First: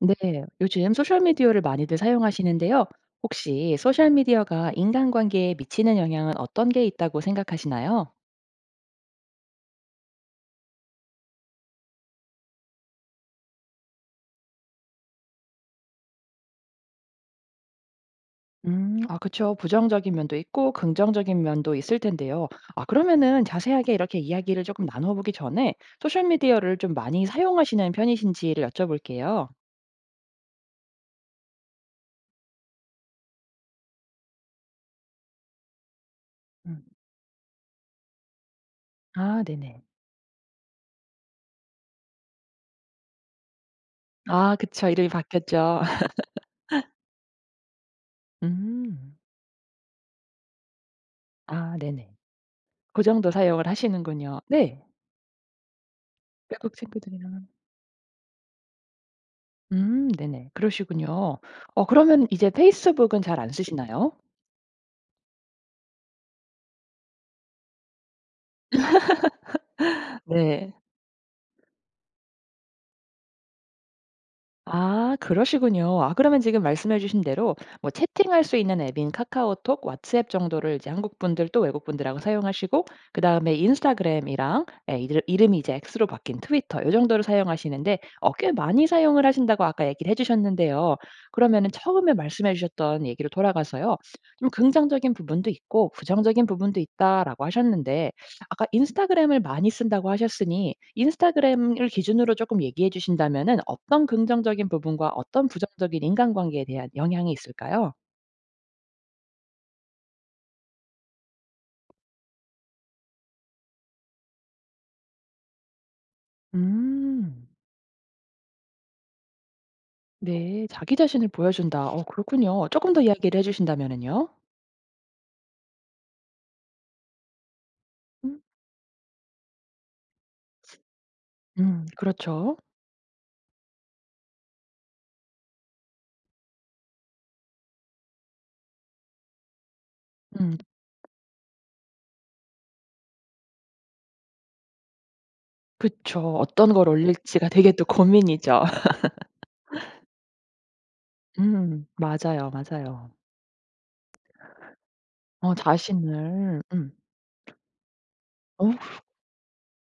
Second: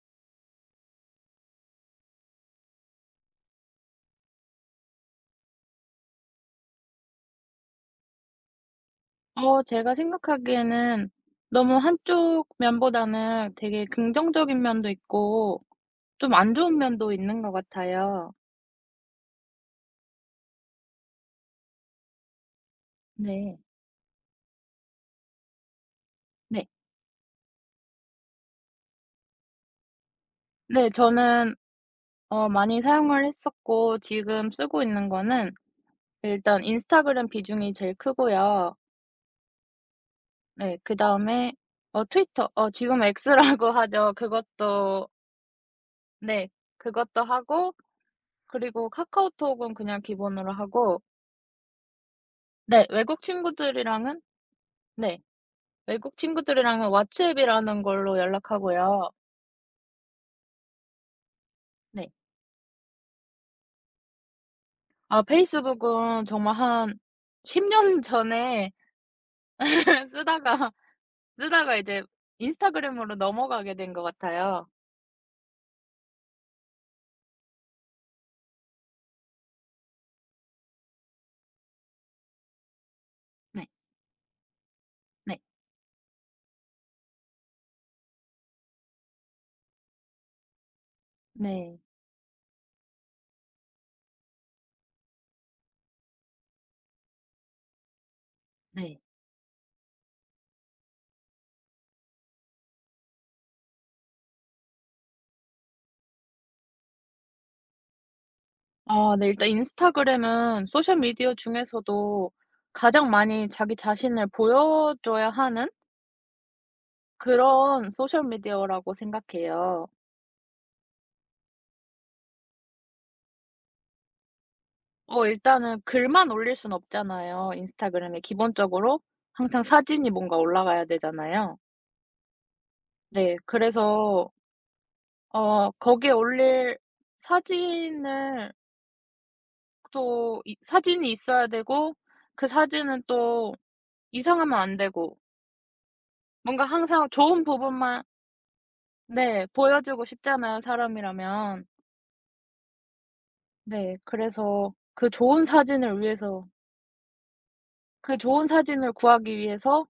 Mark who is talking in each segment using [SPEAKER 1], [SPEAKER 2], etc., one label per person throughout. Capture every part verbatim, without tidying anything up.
[SPEAKER 1] 네, 요즘 소셜미디어를 많이들 사용하시는데요. 혹시 소셜미디어가 인간관계에 미치는 영향은 어떤 게 있다고 생각하시나요?
[SPEAKER 2] 어 제가 생각하기에는 너무 한쪽 면보다는 되게 긍정적인 면도 있고 좀 안 좋은 면도 있는 것 같아요.
[SPEAKER 1] 음, 아, 그쵸. 부정적인 면도 있고, 긍정적인 면도 있을 텐데요. 아, 그러면은 자세하게 이렇게 이야기를 조금 나눠보기 전에
[SPEAKER 2] 네.
[SPEAKER 1] 소셜미디어를 좀 많이 사용하시는 편이신지를 여쭤볼게요.
[SPEAKER 2] 네 저는 어 많이 사용을 했었고 지금 쓰고 있는 거는 일단
[SPEAKER 1] 음.
[SPEAKER 2] 인스타그램 비중이 제일 크고요.
[SPEAKER 1] 아, 네네.
[SPEAKER 2] 네 그다음에 어 트위터 어 지금 X라고 하죠.
[SPEAKER 1] 아, 그쵸. 이름이
[SPEAKER 2] 그것도
[SPEAKER 1] 바뀌었죠.
[SPEAKER 2] 네, 그것도 하고, 그리고
[SPEAKER 1] 음.
[SPEAKER 2] 카카오톡은 그냥 기본으로 하고,
[SPEAKER 1] 아, 네네.
[SPEAKER 2] 네
[SPEAKER 1] 그
[SPEAKER 2] 외국
[SPEAKER 1] 정도 사용을
[SPEAKER 2] 친구들이랑은,
[SPEAKER 1] 하시는군요. 네. 네.
[SPEAKER 2] 네 외국
[SPEAKER 1] 외국
[SPEAKER 2] 친구들이랑은
[SPEAKER 1] 친구들이랑.
[SPEAKER 2] 왓츠앱이라는 걸로 연락하고요.
[SPEAKER 1] 음 네네. 그러시군요. 어
[SPEAKER 2] 네.
[SPEAKER 1] 그러면 이제 페이스북은 잘 안 쓰시나요?
[SPEAKER 2] 아 페이스북은 정말 한 십 년 전에
[SPEAKER 1] 네.
[SPEAKER 2] 쓰다가 쓰다가 이제 인스타그램으로 넘어가게 된 것 같아요.
[SPEAKER 1] 아 그러시군요. 아 그러면 지금 말씀해 주신 대로 뭐 채팅할 수 있는 앱인 카카오톡, 왓츠앱 정도를 이제 한국 분들 또 외국 분들하고 사용하시고 그다음에
[SPEAKER 2] 네.
[SPEAKER 1] 인스타그램이랑 예 이들
[SPEAKER 2] 네.
[SPEAKER 1] 이름이 이제 X로 바뀐 트위터 요 정도를 사용하시는데 어 꽤 많이 사용을 하신다고 아까 얘기를 해 주셨는데요. 그러면은
[SPEAKER 2] 네.
[SPEAKER 1] 처음에 말씀해 주셨던 얘기로 돌아가서요. 좀 "긍정적인 부분도 있고 부정적인 부분도 있다."라고 하셨는데 아까
[SPEAKER 2] 네.
[SPEAKER 1] 인스타그램을 많이 쓴다고 하셨으니 인스타그램을 기준으로 조금 얘기해 주신다면은 어떤 긍정적인 부분과 어떤 부정적인 인간관계에 대한 영향이 있을까요?
[SPEAKER 2] 아 네. 일단 인스타그램은 소셜 미디어 중에서도 가장 많이 자기 자신을 보여줘야 하는
[SPEAKER 1] 음.
[SPEAKER 2] 그런 소셜 미디어라고 생각해요.
[SPEAKER 1] 네. 자기 자신을 보여준다. 어 그렇군요. 조금 더 이야기를 해 주신다면은요?
[SPEAKER 2] 어 일단은 글만 올릴 순 없잖아요, 인스타그램에.
[SPEAKER 1] 음.
[SPEAKER 2] 기본적으로 항상 사진이 뭔가 올라가야 되잖아요.
[SPEAKER 1] 음 그렇죠.
[SPEAKER 2] 네. 그래서 어 거기에 올릴 사진을 또
[SPEAKER 1] 음
[SPEAKER 2] 이 사진이 있어야 되고, 그 사진은 또 이상하면 안 되고,
[SPEAKER 1] 그쵸.
[SPEAKER 2] 뭔가
[SPEAKER 1] 어떤 걸
[SPEAKER 2] 항상 좋은
[SPEAKER 1] 올릴지가 되게 또
[SPEAKER 2] 부분만
[SPEAKER 1] 고민이죠.
[SPEAKER 2] 네 보여주고 싶잖아요, 사람이라면.
[SPEAKER 1] 음 맞아요, 맞아요.
[SPEAKER 2] 네. 그래서 그 좋은
[SPEAKER 1] 어
[SPEAKER 2] 사진을 위해서,
[SPEAKER 1] 자신을 음.
[SPEAKER 2] 그 좋은
[SPEAKER 1] 어
[SPEAKER 2] 사진을 구하기 위해서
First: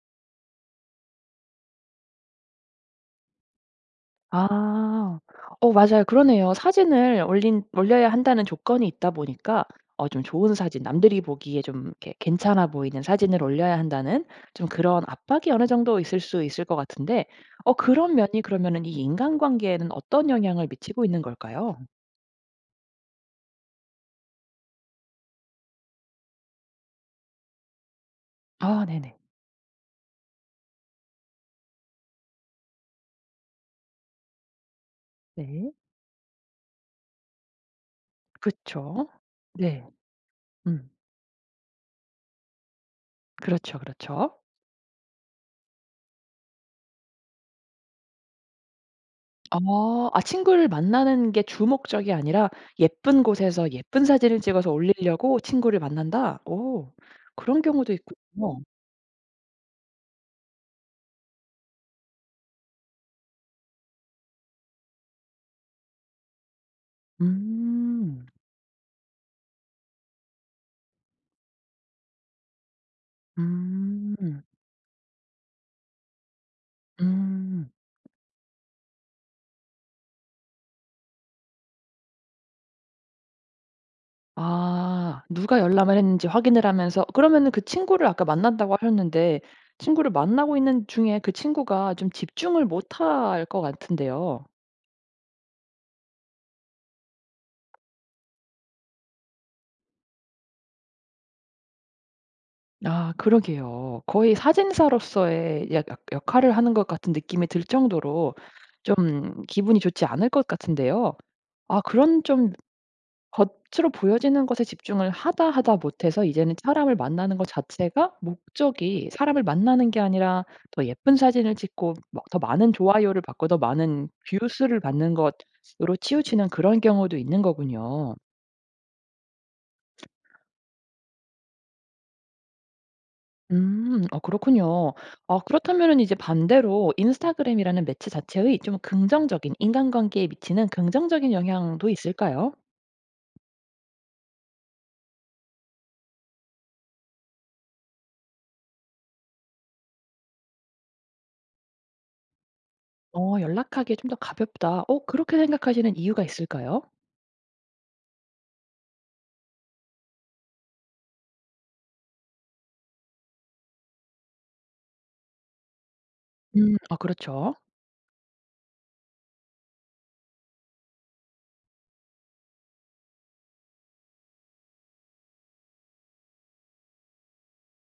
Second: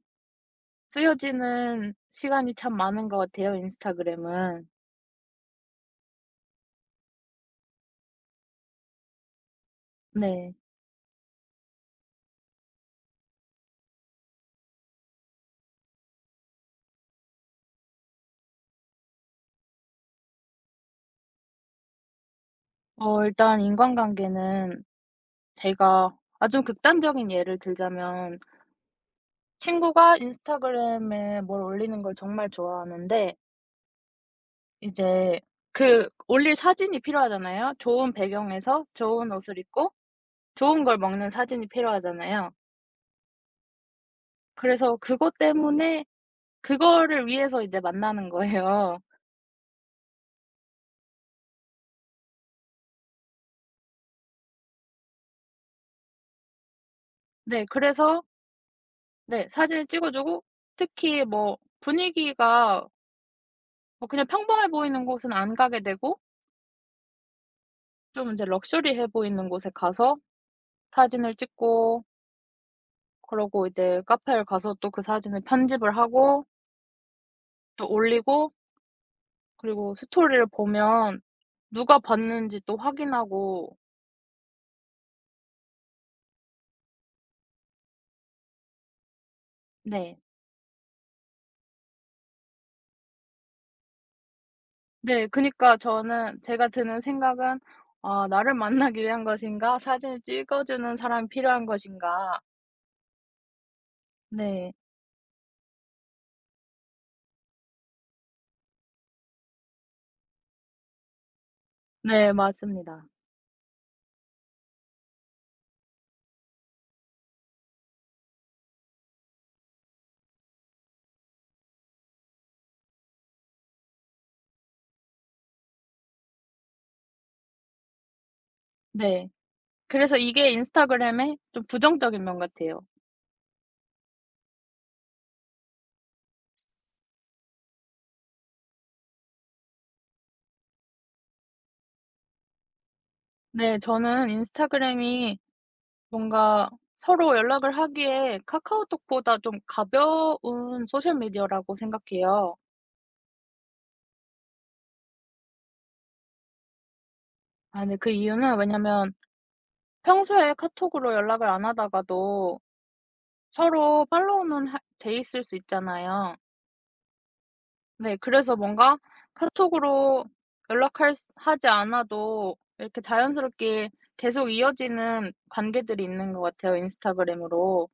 [SPEAKER 2] 쓰여지는 시간이 참 많은 것 같아요, 인스타그램은.
[SPEAKER 1] 아. 어 맞아요. 그러네요. 사진을 올린 올려야 한다는 조건이 있다 보니까 어 좀 좋은
[SPEAKER 2] 네.
[SPEAKER 1] 사진 남들이 보기에 좀 이렇게 괜찮아 보이는 사진을 올려야 한다는 좀 그런 압박이 어느 정도 있을 수 있을 것 같은데 어 그런 면이 그러면은 이 인간관계에는 어떤 영향을 미치고 있는 걸까요?
[SPEAKER 2] 어 음. 일단 인간관계는 제가 아 좀 극단적인 예를 들자면,
[SPEAKER 1] 아 네네.
[SPEAKER 2] 친구가 인스타그램에 뭘 올리는 걸 정말 좋아하는데 이제
[SPEAKER 1] 네.
[SPEAKER 2] 그 올릴 사진이 필요하잖아요. 좋은 배경에서
[SPEAKER 1] 그쵸.
[SPEAKER 2] 좋은 옷을
[SPEAKER 1] 네.
[SPEAKER 2] 입고 좋은
[SPEAKER 1] 음.
[SPEAKER 2] 걸 먹는 사진이 필요하잖아요.
[SPEAKER 1] 그렇죠, 그렇죠.
[SPEAKER 2] 그래서 그것 때문에, 그거를 위해서 이제 만나는 거예요.
[SPEAKER 1] 어. 아 친구를 만나는 게 주 목적이 아니라 예쁜 곳에서 예쁜 사진을 찍어서 올리려고 친구를 만난다? 오. 그런
[SPEAKER 2] 네.
[SPEAKER 1] 경우도
[SPEAKER 2] 그래서
[SPEAKER 1] 있군요.
[SPEAKER 2] 네. 사진을 찍어 주고 특히 뭐 분위기가 뭐 그냥 평범해 보이는 곳은 안 가게 되고,
[SPEAKER 1] 음.
[SPEAKER 2] 좀 이제 럭셔리해 보이는 곳에 가서 사진을 찍고, 그러고 이제
[SPEAKER 1] 음.
[SPEAKER 2] 카페를 가서 또 그 사진을 편집을 하고
[SPEAKER 1] 음.
[SPEAKER 2] 또 올리고, 그리고 스토리를 보면 누가 봤는지 또 확인하고.
[SPEAKER 1] 아. 누가 열람을 했는지 확인을 하면서 그러면은 그 친구를 아까 만난다고 하셨는데 친구를
[SPEAKER 2] 네.
[SPEAKER 1] 만나고 있는 중에 그 친구가 좀 집중을 못할 것 같은데요.
[SPEAKER 2] 네. 그니까 저는, 제가 드는 생각은 '아 나를 만나기 위한 것인가? 사진을 찍어 주는 사람이 필요한 것인가?'
[SPEAKER 1] 아 그러게요. 거의
[SPEAKER 2] 네.
[SPEAKER 1] 사진사로서의 약 약 역할을 하는 것 같은 느낌이 들 정도로 좀 기분이 좋지 않을 것 같은데요. 아 그런
[SPEAKER 2] 네.
[SPEAKER 1] 좀
[SPEAKER 2] 맞습니다.
[SPEAKER 1] 겉으로 보여지는 것에 집중을 하다 하다 못해서 이제는 사람을 만나는 것 자체가 목적이 사람을 만나는 게 아니라 더 예쁜 사진을 찍고 뭐 더 많은 좋아요를 받고 더 많은 뷰 수를 받는 것으로 치우치는 그런 경우도 있는 거군요.
[SPEAKER 2] 네. 그래서 이게 인스타그램의 좀 부정적인 면 같아요.
[SPEAKER 1] 음. 아 그렇군요. 아 그렇다면은 이제 반대로 인스타그램이라는 매체 자체의 좀 긍정적인 인간관계에 미치는 긍정적인 영향도 있을까요?
[SPEAKER 2] 네 저는 인스타그램이 뭔가 서로 연락을 하기에 카카오톡보다 좀 가벼운 소셜 미디어라고 생각해요.
[SPEAKER 1] 어 '연락하기에 좀 더 가볍다.' 어 그렇게 생각하시는 이유가 있을까요?
[SPEAKER 2] 아근그 이유는 왜냐면 평소에 카톡으로 연락을 안 하다가도 서로 팔로우는 하 돼 있을 수 있잖아요.
[SPEAKER 1] 음. 아 그렇죠.
[SPEAKER 2] 네 그래서 뭔가 카톡으로 연락할 수 하지 않아도 이렇게 자연스럽게 계속 이어지는 관계들이 있는 것 같아요, 인스타그램으로.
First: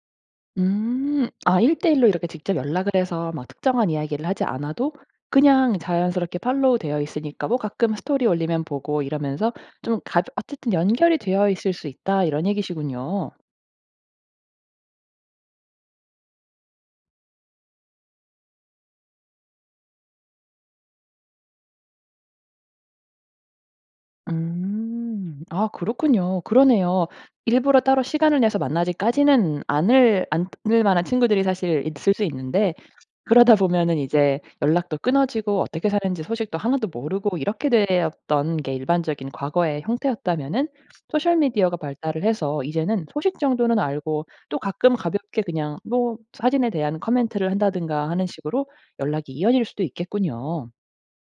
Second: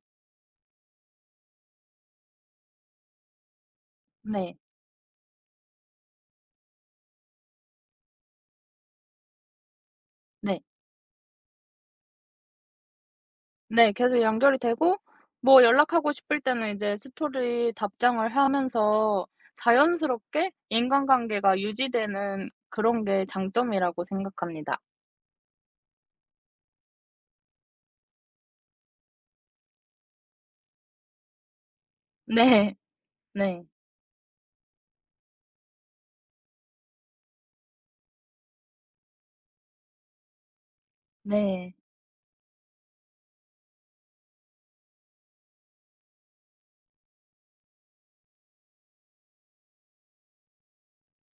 [SPEAKER 1] 음. 아일 일로 이렇게 직접 연락을 해서 막 특정한 이야기를 하지
[SPEAKER 2] 네.
[SPEAKER 1] 않아도 그냥 자연스럽게 팔로우 되어 있으니까 뭐 가끔 스토리 올리면 보고 이러면서 좀 가
[SPEAKER 2] 네.
[SPEAKER 1] 어쨌든 연결이 되어 있을 수 있다 이런 얘기시군요.
[SPEAKER 2] 네. 계속 연결이 되고, 뭐 연락하고 싶을 때는 이제 스토리 답장을 하면서 자연스럽게 인간관계가 유지되는 그런 게 장점이라고 생각합니다.
[SPEAKER 1] 음. 아 그렇군요. 그러네요. 일부러 따로 시간을 내서 만나지까지는 않을 않을 만한 친구들이 사실 있을 수 있는데
[SPEAKER 2] 네.
[SPEAKER 1] 그러다
[SPEAKER 2] 네.
[SPEAKER 1] 보면은 이제 연락도 끊어지고 어떻게 사는지 소식도 하나도 모르고 이렇게 되었던 게 일반적인 과거의 형태였다면은 소셜
[SPEAKER 2] 네.
[SPEAKER 1] 미디어가 발달을 해서 이제는 소식 정도는 알고 또 가끔 가볍게 그냥 뭐 사진에 대한 코멘트를 한다든가 하는 식으로 연락이 이어질 수도 있겠군요.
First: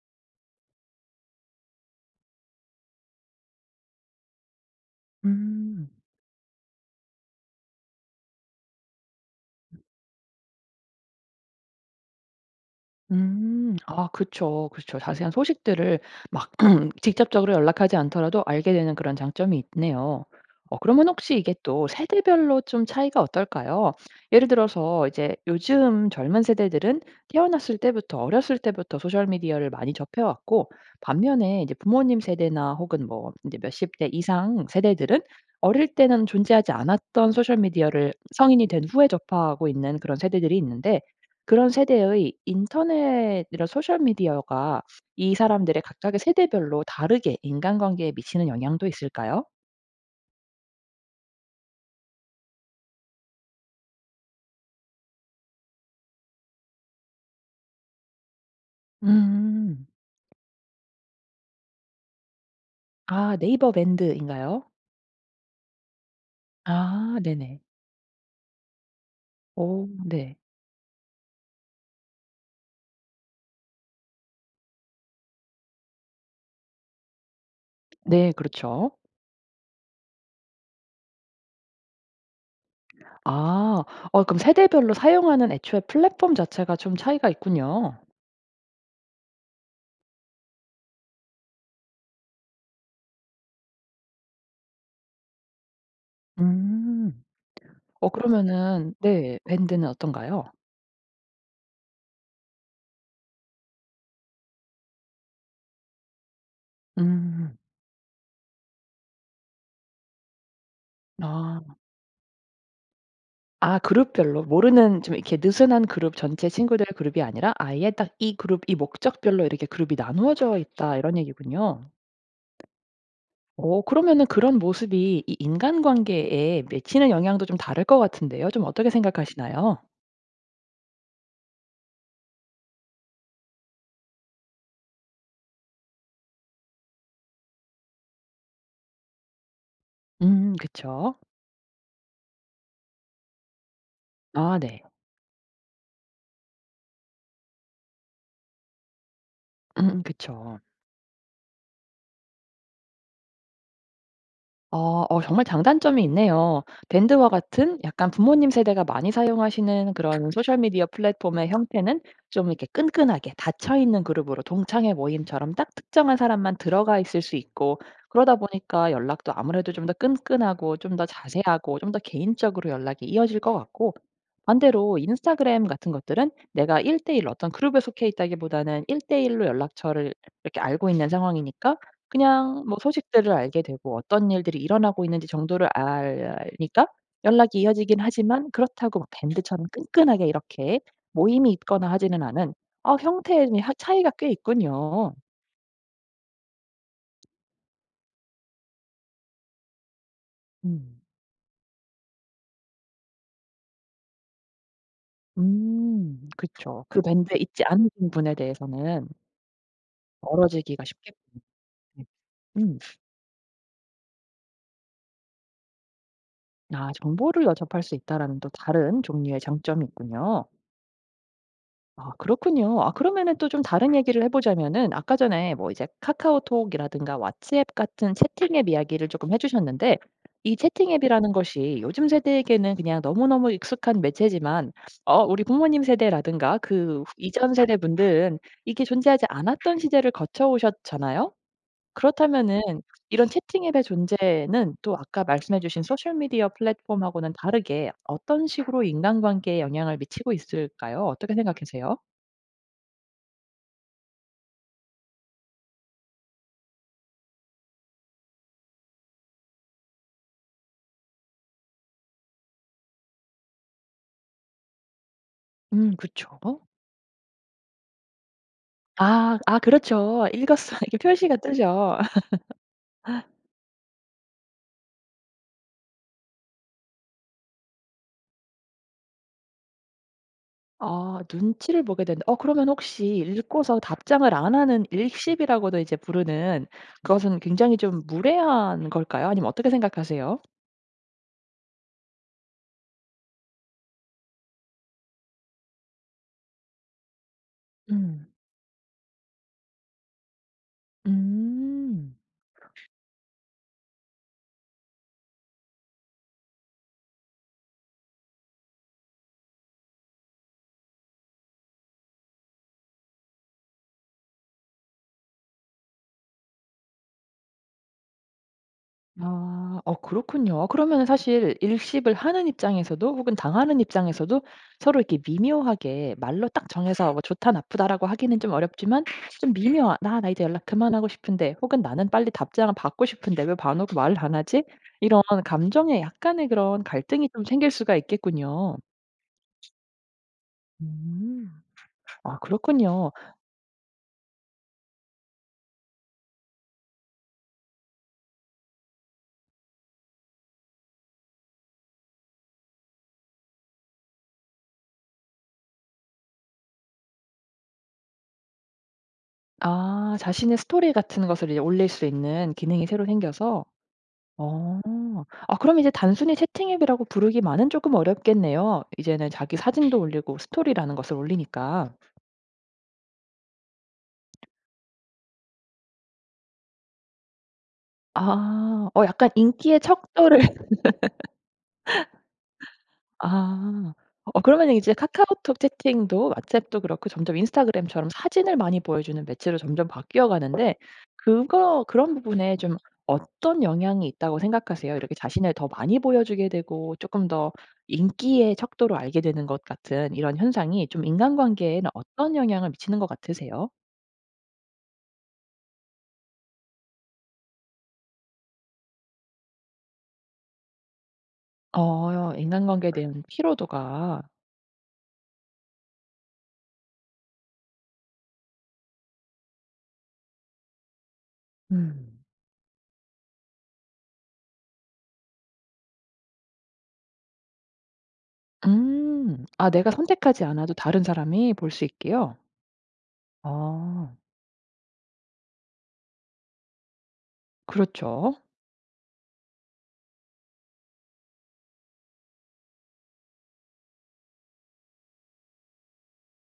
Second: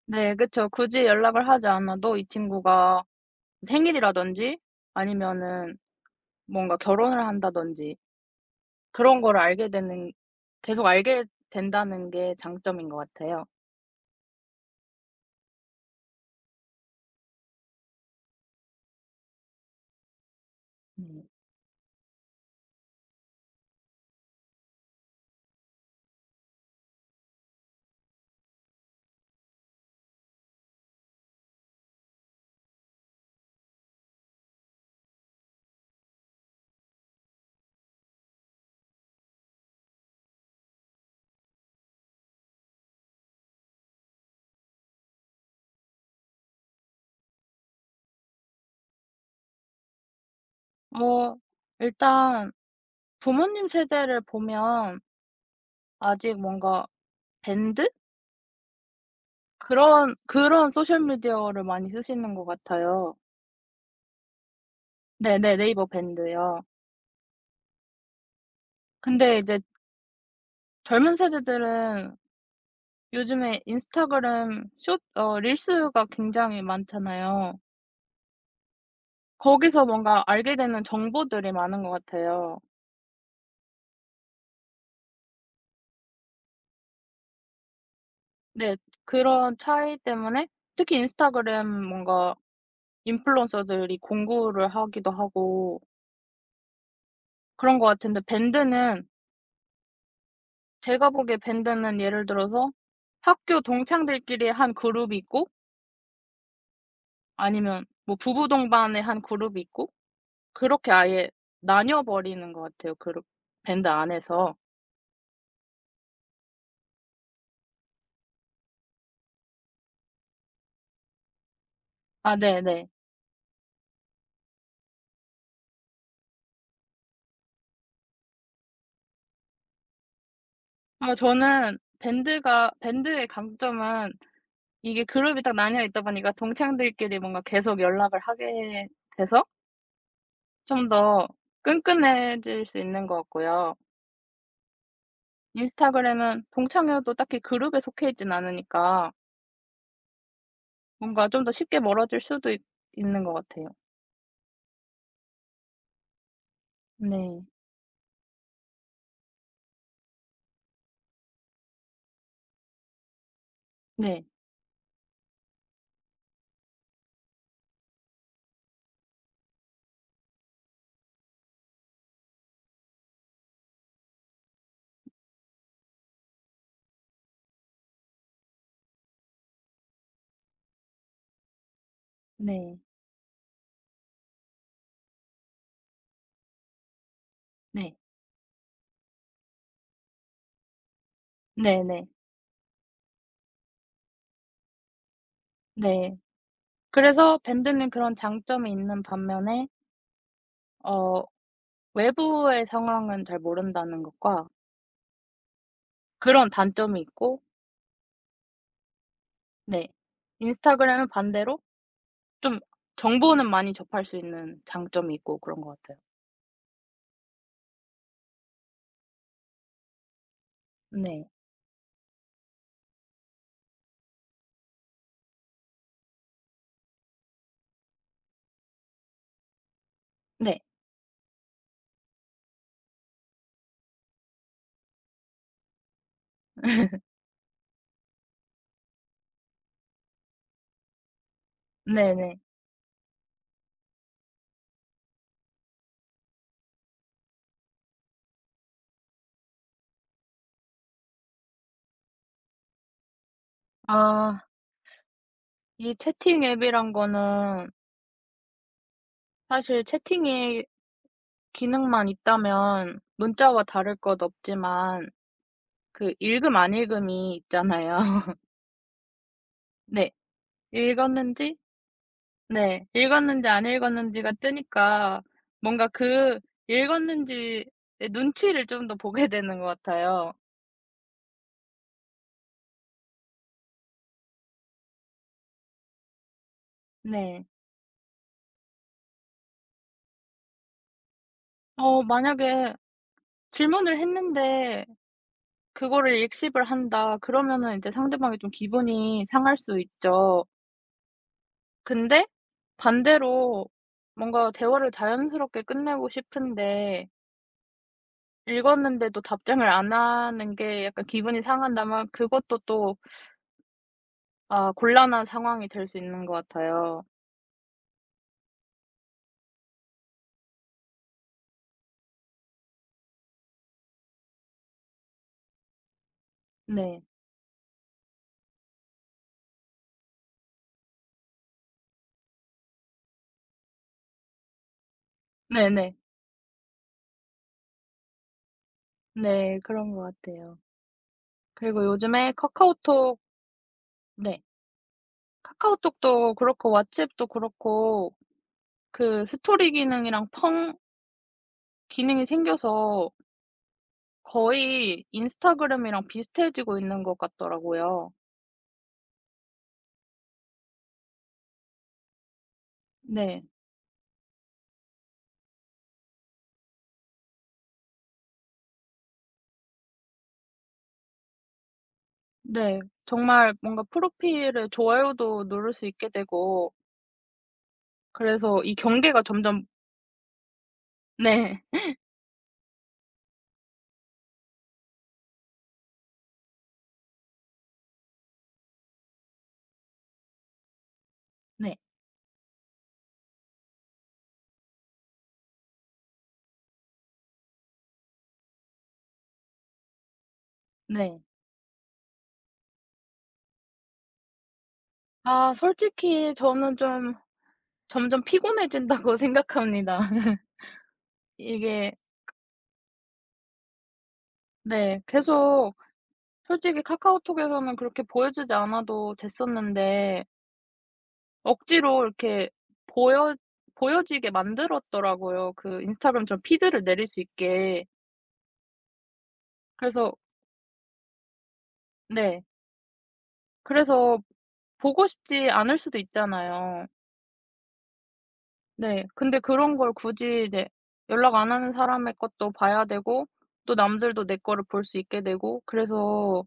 [SPEAKER 2] 네. 그쵸. 굳이 연락을 하지 않아도 이 친구가 생일이라든지, 아니면은
[SPEAKER 1] 음.
[SPEAKER 2] 뭔가 결혼을 한다든지, 그런 걸 알게 되는, 계속 알게 된다는 게 장점인 것 같아요.
[SPEAKER 1] 음. 아 그쵸. 그쵸. 자세한 소식들을 막 직접적으로 연락하지 않더라도 알게 되는 그런 장점이 있네요. 어 그러면
[SPEAKER 2] 네.
[SPEAKER 1] 혹시 이게 또 세대별로 좀 차이가 어떨까요? 예를 들어서 이제 요즘 젊은 세대들은 태어났을 때부터 어렸을 때부터 소셜 미디어를 많이 접해 왔고 반면에 이제 부모님 세대나 혹은 뭐 이제 몇십 대 이상 세대들은 어릴 때는 존재하지 않았던 소셜 미디어를 성인이 된 후에 접하고 있는 그런 세대들이 있는데 그런 세대의 인터넷 이런 소셜 미디어가 이 사람들의 각각의 세대별로 다르게 인간관계에 미치는 영향도 있을까요?
[SPEAKER 2] 어 일단 부모님 세대를 보면 아직 뭔가 밴드?
[SPEAKER 1] 음.
[SPEAKER 2] 그런 그런 소셜 미디어를 많이 쓰시는 것 같아요.
[SPEAKER 1] 아 네이버 밴드인가요?
[SPEAKER 2] 네네. 네이버 밴드요.
[SPEAKER 1] 아 네네.
[SPEAKER 2] 근데 이제
[SPEAKER 1] 오 네.
[SPEAKER 2] 젊은 세대들은 요즘에 인스타그램 숏 어 릴스가 굉장히 많잖아요.
[SPEAKER 1] 네 그렇죠.
[SPEAKER 2] 거기서 뭔가 알게 되는 정보들이 많은 것 같아요.
[SPEAKER 1] 아 어 그럼 세대별로 사용하는 애초에 플랫폼 자체가 좀 차이가 있군요.
[SPEAKER 2] 네. 그런 차이 때문에 특히 인스타그램 뭔가 인플루언서들이 공구를 하기도 하고
[SPEAKER 1] 음.
[SPEAKER 2] 그런 것
[SPEAKER 1] 어
[SPEAKER 2] 같은데,
[SPEAKER 1] 그러면은
[SPEAKER 2] 밴드는,
[SPEAKER 1] 네 밴드는 어떤가요?
[SPEAKER 2] 제가 보기에 밴드는 예를 들어서 학교 동창들끼리 한 그룹이 있고,
[SPEAKER 1] 음.
[SPEAKER 2] 아니면 뭐 부부 동반의 한 그룹이 있고, 그렇게 아예
[SPEAKER 1] 아.
[SPEAKER 2] 나뉘어 버리는 것 같아요, 그룹
[SPEAKER 1] 아
[SPEAKER 2] 밴드
[SPEAKER 1] 그룹별로
[SPEAKER 2] 안에서.
[SPEAKER 1] 모르는 좀 이렇게 느슨한 그룹 전체 친구들 그룹이 아니라 아예 딱 이 그룹 이 목적별로 이렇게 그룹이 나누어져 있다 이런 얘기군요.
[SPEAKER 2] 아 네네.
[SPEAKER 1] 어 그러면은 그런 모습이 이 인간관계에 미치는 영향도 좀 다를 것 같은데요. 좀 어떻게 생각하시나요?
[SPEAKER 2] 어 저는 밴드가, 밴드의 강점은 이게 그룹이 딱 나뉘어 있다 보니까 동창들끼리 뭔가 계속 연락을 하게 돼서
[SPEAKER 1] 음
[SPEAKER 2] 좀
[SPEAKER 1] 그쵸.
[SPEAKER 2] 더 끈끈해질 수 있는 것 같고요.
[SPEAKER 1] 아 네.
[SPEAKER 2] 인스타그램은 동창회도 딱히 그룹에 속해 있진 않으니까
[SPEAKER 1] 음음 그쵸.
[SPEAKER 2] 뭔가 좀 더 쉽게 멀어질 수도 있 있는 것 같아요.
[SPEAKER 1] 아 어 어, 정말 장단점이 있네요. 밴드와
[SPEAKER 2] 네.
[SPEAKER 1] 같은 약간 부모님 세대가 많이 사용하시는 그런 소셜 미디어 플랫폼의 형태는 좀 이렇게 끈끈하게 닫혀 있는
[SPEAKER 2] 네.
[SPEAKER 1] 그룹으로 동창회 모임처럼 딱 특정한 사람만 들어가 있을 수 있고 그러다 보니까 연락도 아무래도 좀 더 끈끈하고 좀 더 자세하고 좀 더 개인적으로 연락이 이어질 것 같고 반대로 인스타그램 같은 것들은 내가 일 대일 어떤 그룹에 속해 있다기보다는 일 대일로 연락처를 이렇게 알고 있는 상황이니까 그냥 뭐
[SPEAKER 2] 네.
[SPEAKER 1] 소식들을 알게 되고 어떤 일들이 일어나고 있는지 정도를 아니까 연락이
[SPEAKER 2] 네.
[SPEAKER 1] 이어지긴 하지만 그렇다고 막 밴드처럼 끈끈하게 이렇게 모임이
[SPEAKER 2] 네 네.
[SPEAKER 1] 있거나
[SPEAKER 2] 네.
[SPEAKER 1] 하지는 않은 아 형태의 하 차이가 꽤 있군요.
[SPEAKER 2] 네. 그래서 밴드는 그런 장점이 있는 반면에,
[SPEAKER 1] 음.
[SPEAKER 2] 어 외부의 상황은 잘 모른다는 것과
[SPEAKER 1] 음. 그
[SPEAKER 2] 그런
[SPEAKER 1] 죠그
[SPEAKER 2] 단점이
[SPEAKER 1] 밴드에
[SPEAKER 2] 있고,
[SPEAKER 1] 있지 않은 분에 대해서는
[SPEAKER 2] 네.
[SPEAKER 1] 멀어지기가
[SPEAKER 2] 인스타그램은
[SPEAKER 1] 쉽겠군요.
[SPEAKER 2] 반대로 좀
[SPEAKER 1] 음.
[SPEAKER 2] 정보는 많이 접할 수 있는 장점이 있고 그런 것 같아요.
[SPEAKER 1] 아 정보를 여접할 수 있다라는 또 다른 종류의 장점이 있군요.
[SPEAKER 2] 네.
[SPEAKER 1] 아 그렇군요. 아 그러면은 또 좀 다른 얘기를 해 보자면은 아까 전에 뭐 이제 카카오톡이라든가 왓츠앱 같은 채팅 앱 이야기를 조금 해 주셨는데 이
[SPEAKER 2] 네.
[SPEAKER 1] 채팅 앱이라는 것이 요즘 세대에게는 그냥 너무너무 익숙한 매체지만 어 우리 부모님 세대라든가 그 이전 세대 분들은 이게 존재하지 않았던 시대를 거쳐 오셨잖아요.
[SPEAKER 2] 네네.
[SPEAKER 1] 그렇다면은 이런 채팅 앱의 존재는 또 아까 말씀해 주신 소셜 미디어 플랫폼하고는 다르게 어떤 식으로 인간관계에 영향을 미치고 있을까요? 어떻게 생각하세요?
[SPEAKER 2] 아 이 채팅 앱이란 거는 사실 채팅이 기능만 있다면 문자와 다를 것 없지만
[SPEAKER 1] 음
[SPEAKER 2] 그
[SPEAKER 1] 그쵸.
[SPEAKER 2] 읽음 안 읽음이 있잖아요.
[SPEAKER 1] 아 아
[SPEAKER 2] 네.
[SPEAKER 1] 그렇죠. 읽었어. 이렇게 표시가
[SPEAKER 2] 읽었는지
[SPEAKER 1] 뜨죠.
[SPEAKER 2] 네. 읽었는지 안 읽었는지가 뜨니까 뭔가 그 읽었는지의 눈치를 좀 더 보게 되는 것 같아요.
[SPEAKER 1] 아 눈치를 보게 된다. 어 그러면 혹시 읽고서 답장을 안 하는 일십이라고도 이제 부르는 그것은
[SPEAKER 2] 네.
[SPEAKER 1] 굉장히 좀 무례한 걸까요? 아니면 어떻게 생각하세요?
[SPEAKER 2] 어 만약에 질문을 했는데 그거를 읽씹을 한다 그러면은 이제
[SPEAKER 1] 음.
[SPEAKER 2] 상대방이 좀 기분이 상할 수 있죠.
[SPEAKER 1] 음.
[SPEAKER 2] 근데 반대로 뭔가 대화를 자연스럽게 끝내고 싶은데 읽었는데도 답장을 안 하는 게 약간 기분이 상한다면 그것도 또 아 곤란한 상황이 될 수 있는 것 같아요.
[SPEAKER 1] 아. 어 그렇군요. 그러면 사실 일십을 하는 입장에서도 혹은 당하는 입장에서도 서로 이렇게 미묘하게 말로 딱
[SPEAKER 2] 네.
[SPEAKER 1] 정해서 뭐 "좋다. 나쁘다."라고 하기는 좀 어렵지만 좀 미묘한 '나 나 이제 연락 그만하고 싶은데.' 혹은 '나는 빨리 답장을 받고 싶은데 왜 반하고 말을 안 하지?' 이런
[SPEAKER 2] 네네.
[SPEAKER 1] 감정의 약간의 그런 갈등이 좀 생길 수가 있겠군요.
[SPEAKER 2] 네. 그런 것 같아요.
[SPEAKER 1] 음.
[SPEAKER 2] 그리고 요즘에
[SPEAKER 1] 아 그렇군요.
[SPEAKER 2] 카카오톡, 네. 카카오톡도 그렇고 왓츠앱도 그렇고 그 스토리 기능이랑 펑 기능이 생겨서 거의 인스타그램이랑 비슷해지고 있는 것 같더라고요.
[SPEAKER 1] 아 자신의 스토리 같은 것을 이제 올릴 수 있는 기능이 새로
[SPEAKER 2] 네.
[SPEAKER 1] 생겨서 어. 아 그럼 이제 단순히 채팅 앱이라고 부르기만은 쪼끔 어렵겠네요. 이제는 자기 사진도 올리고 스토리라는 것을 올리니까.
[SPEAKER 2] 네. 정말 뭔가 프로필에 좋아요도 누를 수 있게 되고 그래서 이
[SPEAKER 1] 아. 어
[SPEAKER 2] 경계가
[SPEAKER 1] 약간
[SPEAKER 2] 점점.
[SPEAKER 1] 인기의 척도를
[SPEAKER 2] 네.
[SPEAKER 1] 아. 어 그러면 이제 카카오톡 채팅도 왓츠앱도 그렇고 점점 인스타그램처럼 사진을 많이 보여주는 매체로 점점 바뀌어 가는데
[SPEAKER 2] 네.
[SPEAKER 1] 그거 그런 부분에 좀 어떤 영향이 있다고 생각하세요? 이렇게 자신을 더 많이 보여주게 되고 쪼끔 더 인기의 척도로 알게 되는 것 같은 이런 현상이 좀
[SPEAKER 2] 네.
[SPEAKER 1] 인간관계에는 어떤 영향을 미치는 것 같으세요?
[SPEAKER 2] 아 솔직히 저는 좀 점점 피곤해진다고 생각합니다. 이게
[SPEAKER 1] 어 인간관계에 대한 피로도가.
[SPEAKER 2] 네 계속 솔직히 카카오톡에서는 그렇게 보여주지 않아도 됐었는데 억지로
[SPEAKER 1] 음.
[SPEAKER 2] 이렇게 보여 보여지게 만들었더라고요, 그 인스타그램처럼 피드를 내릴 수 있게.
[SPEAKER 1] 음. 아 내가
[SPEAKER 2] 그래서
[SPEAKER 1] 선택하지 않아도 다른 사람이 볼 수 있게요?
[SPEAKER 2] 네.
[SPEAKER 1] 어.
[SPEAKER 2] 그래서 보고 싶지 않을 수도 있잖아요.
[SPEAKER 1] 그렇죠.
[SPEAKER 2] 네. 근데 그런 걸 굳이 이제 연락 안 하는 사람의 것도 봐야 되고 또 남들도 내 거를 볼 수 있게 되고, 그래서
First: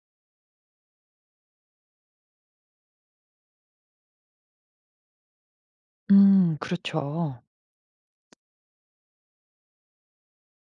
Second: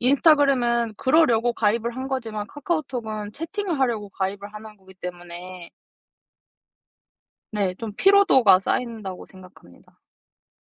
[SPEAKER 2] 인스타그램은 그러려고 가입을 한 거지만 카카오톡은 채팅을 하려고 가입을 하는 거기 때문에
[SPEAKER 1] 음 그렇죠.
[SPEAKER 2] 네 좀 피로도가 쌓인다고 생각합니다.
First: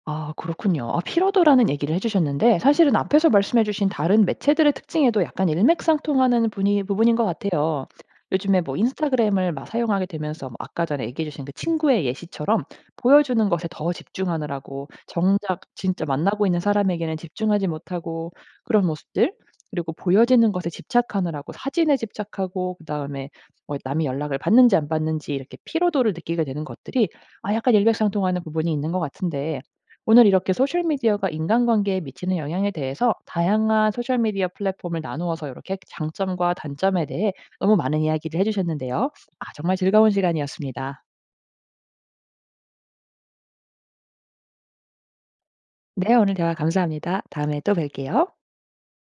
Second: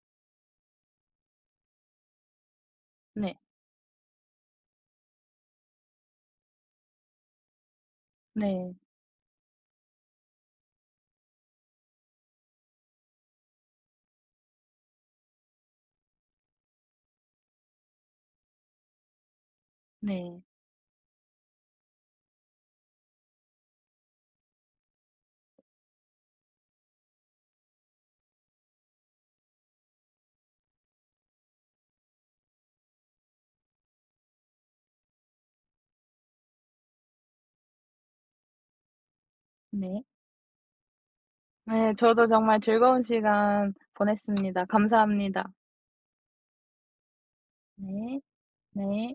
[SPEAKER 1] 아 그렇군요. 아 피로도라는 얘기를 해 주셨는데 사실은 앞에서
[SPEAKER 2] 네.
[SPEAKER 1] 말씀해 주신 다른 매체들의 특징에도 약간 일맥상통하는 분이 부분인 것 같아요. 요즘에
[SPEAKER 2] 네.
[SPEAKER 1] 뭐 인스타그램을 막 사용하게 되면서 뭐 아까 전에 얘기해 주신 그 친구의 예시처럼 보여주는 것에 더 집중하느라고 정작 진짜 만나고 있는 사람에게는 집중하지 못하고 그런 모습들 그리고
[SPEAKER 2] 네.
[SPEAKER 1] 보여지는 것에 집착하느라고 사진에 집착하고 그다음에 뭐 남이 연락을 받는지 안 받는지 이렇게 피로도를 느끼게 되는 것들이 아 약간 일맥상통하는 부분이 있는 것 같은데 오늘 이렇게 소셜미디어가 인간관계에 미치는 영향에 대해서 다양한 소셜미디어 플랫폼을 나누어서 이렇게 장점과 단점에 대해 너무 많은 이야기를 해주셨는데요. 아, 정말
[SPEAKER 2] 네.
[SPEAKER 1] 즐거운 시간이었습니다.
[SPEAKER 2] 네. 저도 정말 즐거운 시간 보냈습니다. 감사합니다.
[SPEAKER 1] 네, 오늘 대화 감사합니다. 다음에 또
[SPEAKER 2] 네.
[SPEAKER 1] 뵐게요.
[SPEAKER 2] 네.